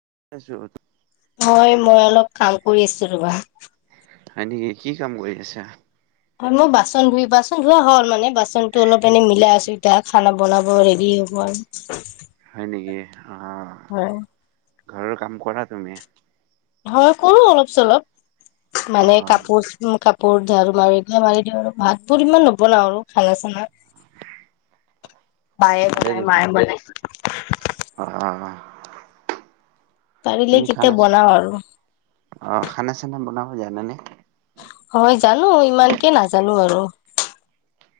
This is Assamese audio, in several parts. [unintelligible] হয় মই অলপ কাম কৰি আছো ৰবা। হয় নেকি, কি কাম কৰি আছা? হয় মই বাচন ধুই বাচন ধোৱা হল মানে বাচনতটো অলপ এ মিলাই আছো এতিয়া খানা বনাব ৰেডি হ'ব আৰু। হয় নেকি? আহ হয়। ঘৰৰ কাম কৰা তুমি? হয় কৰো অলপ চলপ। মানে আহ কাপোৰ কাপ পৰ ৰ্ঝাৰু মাৰিনে মাৰি দিওঁ আৰু ভাতবোৰ ইমান নবনাও আৰু খানা চানা। বায়ে বনায়, মায়ে বনায়। অহ। পাৰিলে তুমি কেতিয়া খানাছা বনাও আৰু অহ খানাছানা বন [unintelligible] জানেনে? হয় জানো ইমানকে নাজানো আৰু।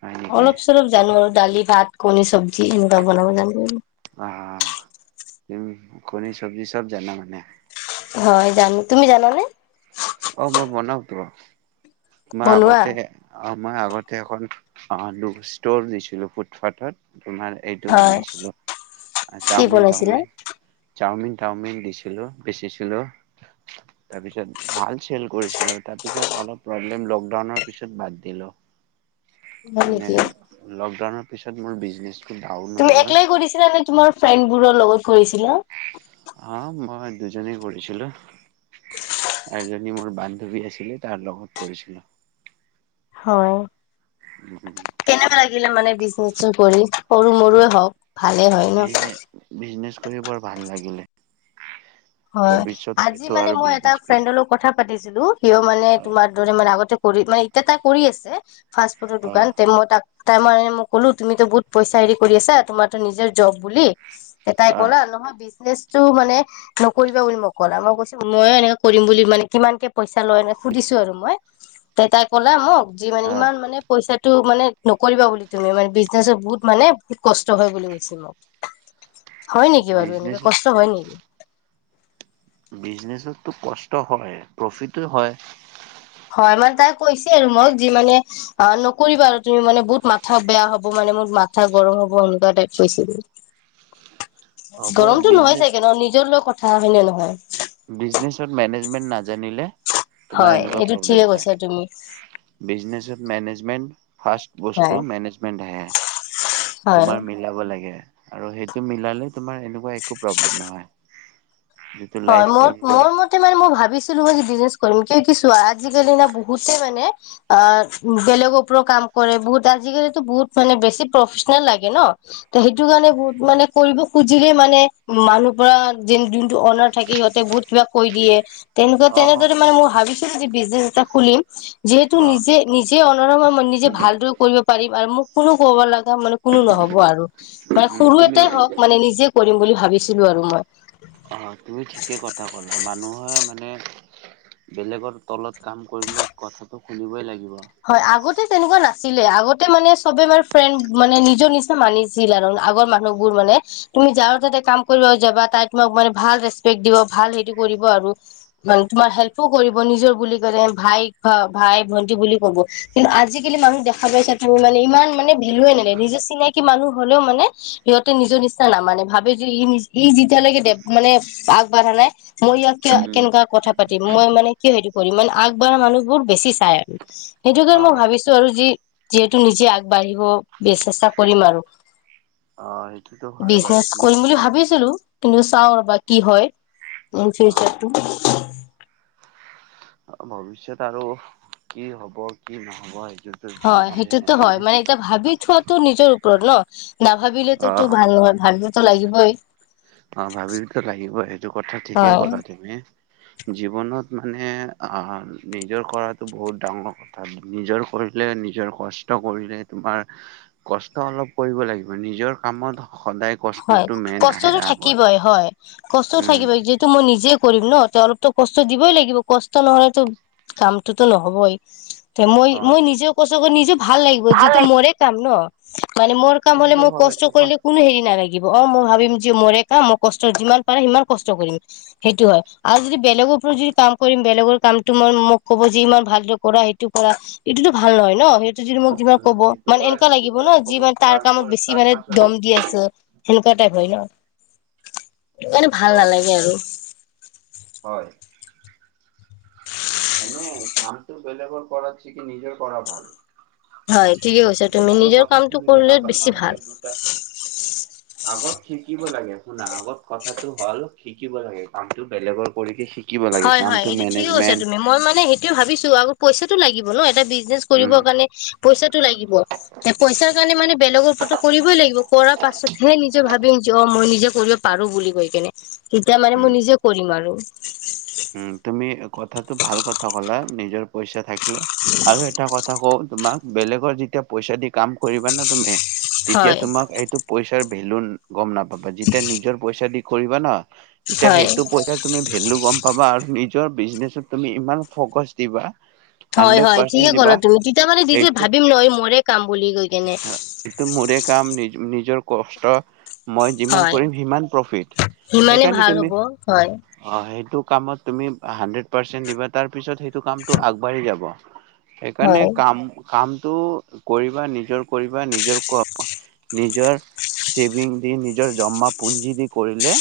হয় নেকি অলপ চলপ জানো আৰু। দালি-ভাত। কণী চব্জি এনেকুৱা বনাব জানো। আহ তুমি কণী চব্জি চব জানা মানে। হয় জানো তুমি জানানে? অ', মই বনাওঁতো। মই বনোৱা আগতে আ অ', মই আগতে এখন অ [unintelligible] ষ্টল দিছিলো ফুটপাথত। তোমাৰ এইটো হয় বনাইছিল কি চাওমিন বনাইছিলা তাওমিন, চাওমিন চাওমিন দিছিলো বেচিছিলো তাৰপিছত ভাল চেল কৰিছিলো, তাৰপিছত অলপ, প্ৰব্লেম লকডাউনৰ পিছত বাদ দিলো। হয় মানে নেকি লকডাউনত পিছত মোৰ বিজনেছ তুমি একলাই কৰিছিলা নে তোমাৰ ফ্ৰেণ্ডবোৰৰ লগত কৰিছিলা? অ', মই দুজনেই কৰিছিলো আৰু এজনী মোৰ বান্ধৱী আছিলে তাৰ লগত কৰিছিলো। হয়। উম। কেনেকুৱা লাগিলে মানে বিজনেচ কৰি সৰু মৰুৱে হওক। ভালে হয় ন। [unintelligible] বিজনেছ বৰ ভাল লাগিলে। হয় ভৱিষ্যত আজি হয়তো মানে আৰু মই এটা বিজনেচ কৰিম। ফ্ৰেণ্ডৰ লগত কথা পাতিছিলো। সিও মানে অ তোমাৰ দৰে মানে আগতে কৰি মানে এতিয়া তাই কৰি আছে ফাষ্ট ফুডৰ দোকান তে অ মই তাক তাৰ মানে মই ক'লো তুমি বহুত পইচা হেৰি কৰি আছা তোমাৰতো নিজৰ জব বুলি। তাই ক'লা নহয় বিজনেচ। তো মানে নকৰিবা বুলি মই মোক ক'লে মই কৈছো ময়ো এনেকে কৰিম বুলি মানে কিমানকে পইচা লয় সুধিছো আৰু মই তে তাই ক'লে মোক যি মানে অ ইমান মানে পইচা টো মানে নকৰিবা বুলি তুমি মানে বিজনেচত বহুত মানে কষ্ট হয় বুলি কৈছে মোক হয়, নেকি বাৰু এনেকে বিজনেচত কষ্ট হয় নেকি? বিজনেছত টো কষ্ট হয় প্ৰফিটো হয়। হয়, মানে তাই কৈছে আৰু মোক যি মানে অ নকৰিবা আৰু তুমি মানে বহুত মাথা বেয়া হ'ব। মানে মোৰ মাথা গৰম হ'ব সনেকুৱা টাইপ কৈছিল। হ'ব গৰমতটো নহয় বিজনেচ চাগে ন নিজৰ লৈ কথা হাহ ভে নহয়। বিজনেছত মেনেজমেন্ট না জানিলে তোমাৰ হয় এনেকুৱা এইটো ঠিকে প্ৰব্লেম কৈছা তুমি হয়। বিজনেছত মেনেজমেন্ট ফাষ্ট হয় বস্তু মেনেজমেন্টহে হয়। তোমাৰ মিলাব লাগে। আৰু সেইটো মিলালে তোমাৰ সেনেকুৱা একো প্ৰব্লেম নহয়। যিটো হয় লাইফ মোৰ মোৰ লৈকে মতে মানে মই ভাবিছো। মই বিজনেছ কৰিম কিয় কি চোৱা আজিকালি না বহুতে মানে অ' বেলেগৰ ওপৰত কাম কৰে বহুত আজিকালি বহুত মানে বেছি প্ৰফেচনেল লাগে ন সেইটো কাৰণে বহুত মানে কৰিব খুজিলে মানে মানুহ পৰা দিনটো অনাৰ থাকি। সিহঁতে বহুত কিবা কৈ দিয়ে। তেনেকুৱ অ অ তেনেদৰে মানে মই ভাবিছো। বিজনেছ এটা খুলিম। যিহেতু অ নিজে নিজে অনাৰ মই নিজে ভালদৰে কৰিব পাৰিম আৰু মোক কোনো ক'ব লগা মানে কোনো নহ'ব আৰু মানে উম সৰু তুমি এটাই হওক মানে নিজে কৰিম বুলি ভাবিছিলো আৰু মই হয়। তুমি ঠিকে কথা ক'লা মানুহে মানে বেলেগৰ তলত কাম কৰিলে কথাটো শুনিবই লাগিব। হয় আগতে তেনেকুৱা নাছিলে আগত আগতে মানে সবে ম ফ্ৰেণ্ড মানে নিজৰ নিচি মানিছিল আৰু আগৰ মানুহবোৰ মানে তুমি যাৰ তাতে কাম কৰিব যাবা তাই তোমাক মানে ভাল ৰেচপেক্ট দিব ভাল সেইটো কৰিব আৰু মান তোমাৰ হেল্পো কৰিব নিজৰ বুলি কলে ভাই ভাই ভন্টি বুলি কিন্তু আজিকালি মানুহ দেখা পাইছা ত মানে ইমান মানে ভেলুৱয়ে নালাগে নিজৰ চিনাকি মানুহ হলেও মানে সিহঁতে নিজৰ নিচিনা নামানে ভাবে যে ই যেতিয়ালৈকে দে মানে আগবাঢ়া নাই। মই ইয়াক কিয় উম কেনেকুৱা কথা পাতিম মই মানে কিয়? হেৰি কৰিম মানে আগবঢ়া মানুহবোৰ বেছি চাই আৰু সেইটো কাৰণে অ মই ভাবিছো আৰু যি যিহেতু নিজে আগবাঢ়িব চেষ্টা কৰিম আৰু অ সেইটোতো হয় বাৰু বিজনেচ তুমি কৰিম বুলি ঠিকেই ক'লা। ভাবিছিলো। কিন্তু চাওঁ ৰ'বা কি হয়। ইন ফিউচাৰটো। অ ভৱিষ্যত আৰু কি হ'ব কি নহ'ব। সেইটোতো হয় নাজানে সেইটোতো হয় নাজানে মানে এতিয়া ভাবি থোৱাতটো নিজৰ ন [unintelligible] না ভাবিলে তো অ একো ভাল নহয় ভাবিবতো লাগিব। হয়। অ ভাবিটো লাগিব সেইটো কথা ঠিকেই হয় ক'লা তুমি। জীৱনত মানে নিজৰ কৰাটো বহুত ডাঙৰ কথা নিজৰ কৰিলে নিজৰ কষ্ট কৰিলে, তোমাৰ কষ্ট অলপ কৰিব লাগিব। নিজৰ কামত সদায় কষ্টতটো মেইন আহে আৰু। কিব হয়-হয় কষ্টও থাকিব যিহেতু মই নিজে কৰিম ন অলপতো কষ্ট দিবই লাগিব, কষ্ট নহ'লেতো কামটোতো নহবই। তে অ মই-মই নিজেও কছাকৈ নিজেও ভাল লাগিব যিহেতু মৰে কাম ন। মানে মোৰ কাম হ'লে সেইটোতো মই হয় কষ্ট তোমাৰ কৰিলে কোনো হেৰি নালাগে। লিব অ মই ভাবিম যে মৰে কাম মই কষ্ট যিমান পাৰে সিমান কষ্ট কৰিম সেইটো হয়। আৰু যদি বেলেগৰ পৰা যদি কাম কৰিম বেলেগৰ কামটো মই মোক ক'ব যে ইমান ভাল কৰা সেইটো কৰা এইটোতো ভাল নহয় ন সেই যতি মোক যিমান উম কব এইটো মানে কৰা এনেকুৱা সেইটো লাগিব কৰা ন যি ক'ব মানে তাৰ কামত বেছি তাৰ মানে পাছত দম দি আছে। সেনেকুৱা টাইপ অ হয় ন মানে ভাল হয় নালাগে আৰু। হয় এনে কামটো বেলেগৰ কৰাছে কি নিজেও কৰা ভাল। হয় ঠিকে কৈছ তুমি বেলেগৰ নিজৰ কথা কামটো শুনিব কৰিলে নাপা বেছি নালাগে ভাল। দুটা আগত শিকিব লাগে শুনা আগত কথাটো হ'ল শিকিব লাগে কামটো বেলেগৰ কৰিকে শিকিব। শিকিব লাগে হয় হয় কামটো এইটো ঠিকে কৈছা মেনেজমেণ্ট তুমি মই মানে সেইটোয়ে ভাবিছো আৰু পইচাটো লাগিব ন এটা। বিজনেছ কৰিব উম কাৰণে পইচাটো লাগিব পইচাৰ কাৰণে মানে বেলেগৰ ওপৰতো কৰিবই লাগিব। কৰাৰ পাছতহে নিজে, যে ভাবিম যে অ' মই নিজে কৰিব পাৰো বুলি কৈ কিনে। তেতিয়া মানে মই উম নিজে কৰিম আৰু। উম' তুমি কথাটো ভাল কথা ক'লা নিজৰ। পইচা থাকিলে আৰু এটা কথা কওঁ। তোমাক বেলেগৰ যেতিয়া পইচা দি কাম কৰিবা না তুমি, তেতিয়া হয় তোমাক সেটো পইচাৰ ভেলু গম নাপা। যেতিয়া নিজৰ পইচা দি কৰিবা ন। তেতিয়া হয় সেইটো পইচা তুমি ভেলু গম আৰু নিজৰ বিজনেচত তুমি ইমান ফকাচ দিবা। হাণ্ড্ৰেড হয়-হয় পাৰ্চেন্ট ঠিকে ক'ল দিবা তুমি তেতিয়া মানে দিজে সেইটো ভাবিম নয় মৰে কাম বুলি কৈ কেনে। এইটো মোৰে কাম নিজ নিজৰ কষ্ট মই যিমান হয় কৰিম সিমান প্ৰফিট সেই সিমানে কাৰণে ভাল তুমি, হ'ব হয় অ সেইটো কামত তুমি হান্দ্ৰেড পাৰ্চেন্ট দিবা তাৰ পিছত সেইটো কামটো আগবাঢ়ি যাব। সেইকাৰণে হয় কাম কাম টো কৰিবা নিজৰ কৰিবা নিজৰ ক নিজৰ চেভিং দি নিজৰ জমা পুঞ্জি দি কৰিলে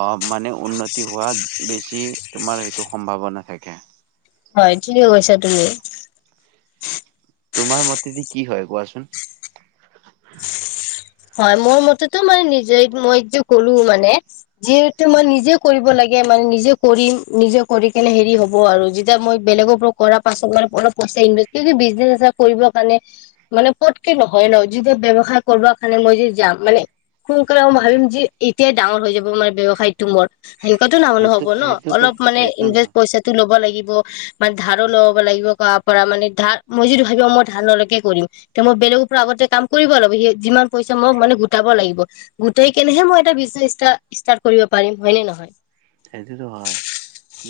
অ মানে উন্নতি হোৱা বেছি তোমাৰ সেইটো সম্ভাৱনা থাকে। হয় ঠিকে কৈছা তুমি তোমাৰ মতে দি কি হয় কোৱাচোন? হয় মোৰ মতেতো মানে নিজে মই যে কলোঁ মানে- যিহেতু মই নিজে কৰিব লা- গে মানে নিজে কৰিম নিজে কৰি কিনে হেৰি হ'ব আৰু যেতিয়া মই বেলেগৰ পৰা কৰা পাছত মানে অলপ পইচা ইনভেষ্ট কিয় কি বিজনেছ ইছনেছ কৰিবৰ কাৰণে মানে পতকে নহয় ন যেতিয়া ব্যৱসায় কৰবা- মানে মই যে যাম মানে সোনকালে ম ভাবিম যে এতিয়াই ডাঙৰ হৈ যাব মানে ব্যৱসায়টো মোৰ। সেনকাতো নাহল সেইটো হব ন সেইটোতো অলপ মানে সেইটো ইনভেষ্ট নহয় পইচাটো ল'ব লাগি- ব মানে ধাৰো লব লাগিব কাবা পৰা মানে ধাৰ মই যদি ভাবিম অ মই ধাৰ নলকে কৰিম তে মই বেলেগৰ পৰা আগতে কাম কৰিব লাগিব সি যিমান- পইচা মই মানে গোটাব লাগিব, গোটাই কেনেহে মই এটা বিজনেছ ষ্টা ষ্টাৰ্ট কৰিব পাৰিম হয়নে নহয়? সেইটোতো হয়,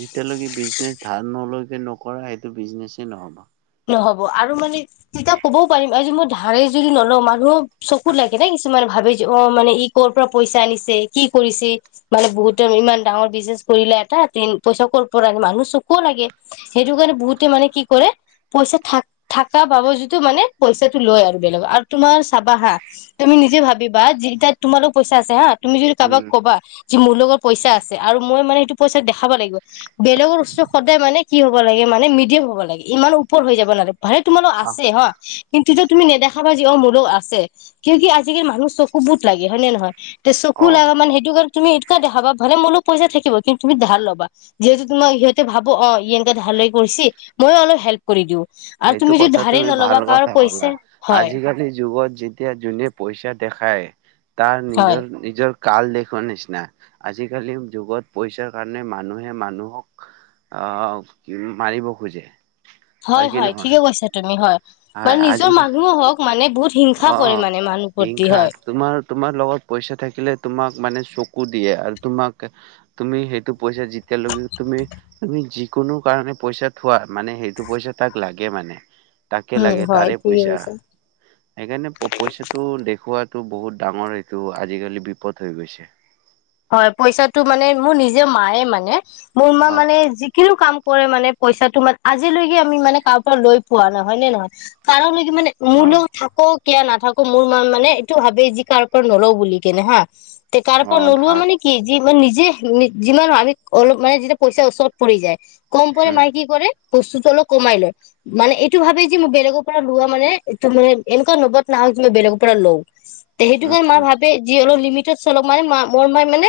যেতিয়ালৈকে বিজনেছ ধাৰ নলৈকে নকৰা সেইটো বিজনেছে নহ'ব। নহ'ব আৰু মানে তিতা ক'বও পাৰিম আজি মই ধাৰে যদি নলম মানু্হ চকুত লাগে নে কিছুমানে ভাবে- অ মানে ই কৰ পৰা পইচা আনিছে কি কৰিছে মানে বহুতে ইমান ডাঙৰ বিজনেছ কৰিলে এটা ডেন পইচা ক'ৰ পৰা আনি মানুহ চকু লাগে সেইটো কাৰণে বহুতে মানে কি কৰে- পইচা থাক থাকা বাবজুটো মানে পইচাটো লয় আৰু বেলেগক আৰু তোমাৰ চাবা হা, তুমি নিজে ভাবিবা যেতিয়া তোমালোক পইচা আছে হা- তুমি যদি কাৰোবাক উম, কবা যে মোৰ লগত পইচা আছে আৰু মই মানে সেইটো- পইচা দেখাব লাগিব বেলেগৰ বস্তু সদায় মানে কি হ'ব লাগে মানে মিডিয়াম হ'ব লাগে ইমানো- উপৰ হৈ যাব না- ভাই তোমালগ আহ আছে হা কিন্তুটো তুমি নেদেখা যি অ মোৰো আছে কিয় কি আজিকালি মানুহ চকু বহুত লাগে হয় নে নহয়? তে চকু অ', লাগা মানে সেইটো কাৰ তুমি এইটোকে দেখাবা ভালে মো লগত পইচা থাকিব কিন্তু তুমি ধাৰ ল'বা, যিহেতু তোমাৰ সেহঁতে ভাবব অ ই এনেকা ধাৰ লৈ কৰিছে মইও অলপ হেল্প- কৰি দিওঁ। আৰু সেইটো তুমি যদি কথা ধাৰে তুমি ভাল নল'বা কাৰো কথা পইচা কলা, হয় আজিকালি যুগত যেতিয়া জুনে পইচা দেখায়- তাৰ হয় নিজৰ-নিজৰ- কাল দেখুৱাৰ নিচিনা, আজিকালিৰ যুগত পইচাৰ কাৰণে মানুহে মানুহক আহ কি মাৰিব খোজে। হয় কি হয় নহয়? ঠিকে কৈছা তুমি হয়। হয় মানে নিজৰ আজিকালি মানুহো হওক মানে বহুত- হিংসা কৰে অ', মানে মানুহ প্ৰতি হিংসা হয়। তোমাৰ তোমাৰ লগত পইচা থাকিলে তোমাক মানে চকু দিয়ে আৰু তোমাক, তুমি সেইটো পইচা যেতিয়ালৈকে তুমি তুমি যিকোনো কাৰণে পইচা থোৱা মানে সেইটো পইচা তাক লাগে মানে। তাকে উম লাগে হয় তাৰে ঠিকেই পইচা কৈছা। সেইকাৰণে প পইচাটো দেখুওৱাটো বহুত ডাঙৰ সেইটো আজিকালি বিপদ হৈ গৈছে। হয় পইচাটো মানে মোৰ নিজে মায়ে মানে মোৰ মা অ', মানে যিকোনো কাম [unintelligible] মানে পইচাটো মান আজিলৈকে আমি মানে কাৰ পৰা লৈ পোৱা নাই হয় নে নহয়? কাৰলৈ মানে অ', মোলেও থাকক। কিয়া নাথাকো মোৰ মন মানে এইটো ভাবেই যি কাৰো পৰা নলও বুলি কেনে হা। তে কাৰ অ', ওলোৱা ধাৰ মানে কিয ইমান নিজে-যিমান আমি অলপ মানে যেতিয়া পইচাৰ ওচৰত পৰি যায়। কম পৰে উম, মাই কি কৰে? বস্তুটো অলপ কমাই লয়। মানে এইটো ভাবে যে মই বেলেগৰ পৰা লোৱা মানে এইটো মানে এনেকুৱা নবত নাহক যে মই বেলেগৰ পৰা লওঁ। তে হেইটো উম, কাৰণ মা উম, ভাবে যি অলপ লি লিমিটত চলক মানে মাম্‌ মই ইমান মানে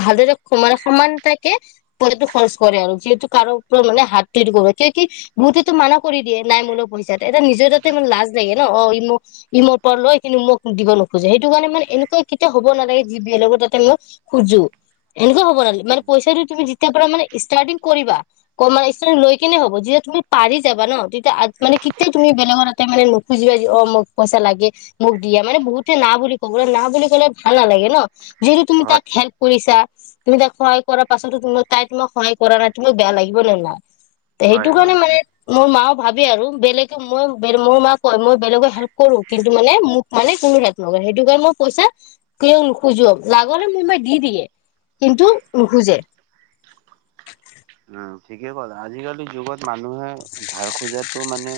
ভালদৰে সমান-সমানতাকে পইচাটো খৰচ কৰে আৰু। যিহেতু কাৰো ওপৰত মানে হাত যোৰ কৰে। কিয় কি-বহুতেটো মানা কৰি দিয়ে নাই মোল লগত পইচাট এটা নিজৰ তাতে মোৰ লাজ লাগে। ন' অ' ই মোক, ই মোৰ পৰা লয় কিন্তু মোক দিব নোখোজে। সেইটো কাৰণে মানে এনেকুৱা কেতিয়াও হ'ব নালাগে যি বেলেগৰ তাত তেল' খোজোঁ। এনেকুৱা হ'ব লাগে, মানে পইচটো তুমি যিত্‌ তেতিয়াৰ পৰা মানে ইষ্টাৰ্টিং কৰিবা, কমাই ইষ্টাৰ্ট লৈ কেনে হ'ব। যেতিয়া তুমি পাৰি যাবা ন' তেত্‌ তে আত্‌-মানে কেতিয়া তুমি বেলেগৰ তাতে মানে নোক্‌ বুজিবা যি অ' মোক পইচা লাগে, মোক দিয়া, মানে বহুতে না বুলি ক'বলে- না বুলি ক'লে ভাল নালাগে ন! যদি তুমি তাক হয়। হেল্প কৰিছা তুমি তাক সহায় কৰাৰ পাছতো তোমাক- তাই তোমাক সহায় কৰা নাই, তোমাক বেয়া লাগিব নে নাই? তে হয়, হেইটো হয়, কাৰণে মানে- মোৰ মা ভাবে আৰু, বেলেগে মই বেল- মোৰ মা কয়- মই বেলেগক হেল্প কৰোঁ, কিন্তু মানে মোক মানে কোনো হেল্প নকৰে। হেইটো কাৰণ মই পইচা কিয়ও নোখোজোঁও। লাগ' হ'লে মোৰ মাই দি দিয়ে, কিন্তু নোখোজে। উম্‌ ঠিকে কলা। আজিকালি যুগত মানুহে- ধাৰ খোজাটো মানে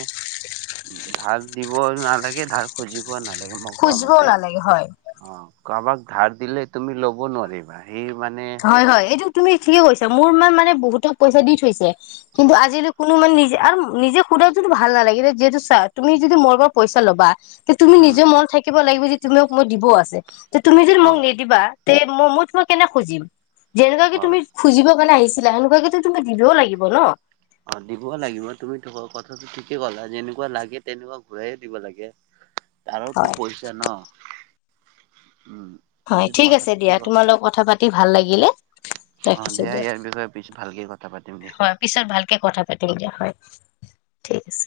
- ধাৰ দিবই নালাগে ধাৰ খুজিব নাল লাগে মই কোৱা খুজিবও মতে। নালাগে হয় অ' কাৰবাক ধাৰ দিলে তুমি ল'ব নোৱাৰিবাই। হয় হয়, এইটো তুমি ঠিকে কৈছা মোৰ মাই মানে এ বহুতক পইচা দি থৈছে। কিন্তু আজিলৈ কোনো মান নিজে আৰু নিজে সোধাতোটো ভাল নালাগে যিহেতু চা তুমি যদি মোৰ পৰা পইচা ল'বা তুমি উম নিজে মন থাকিব লাগিব যি তোমাক মই দিব আছে। তে তুমি যদি অ মোক নিদিবা তে মই-মই তোমাক কেনেক খুজিম? যেনেকুৱা কি তুমি হয় খুজিব কাৰণে আহিছ লা সেনেুৱাকেটো তুমি দিবও লাগিব ন? অ' দিবও লাগিব। তুমি তোকৰ কথ ঠিকে কলা। যেনেকুৱা লাগে, তেনেকুৱা ঘূৰাইয়ে দিবা লাগে। তাৰৰটো হয় পইচা ন? উম হয়, এইটোতো ঠিক কথা আছে দিয়া। ঠিকেই ক তোমাৰ লগত কথা পাতি ভাল লাগিলে। অ ৰাখিছোঁ দিয়া, ইয়াৰ বিষয়ে পিছত ভালকে কথা পাতিম দিয়া হয়। পিছত ভালকে কথা পাতিম দিয়া, হয়। ঠিক আছে।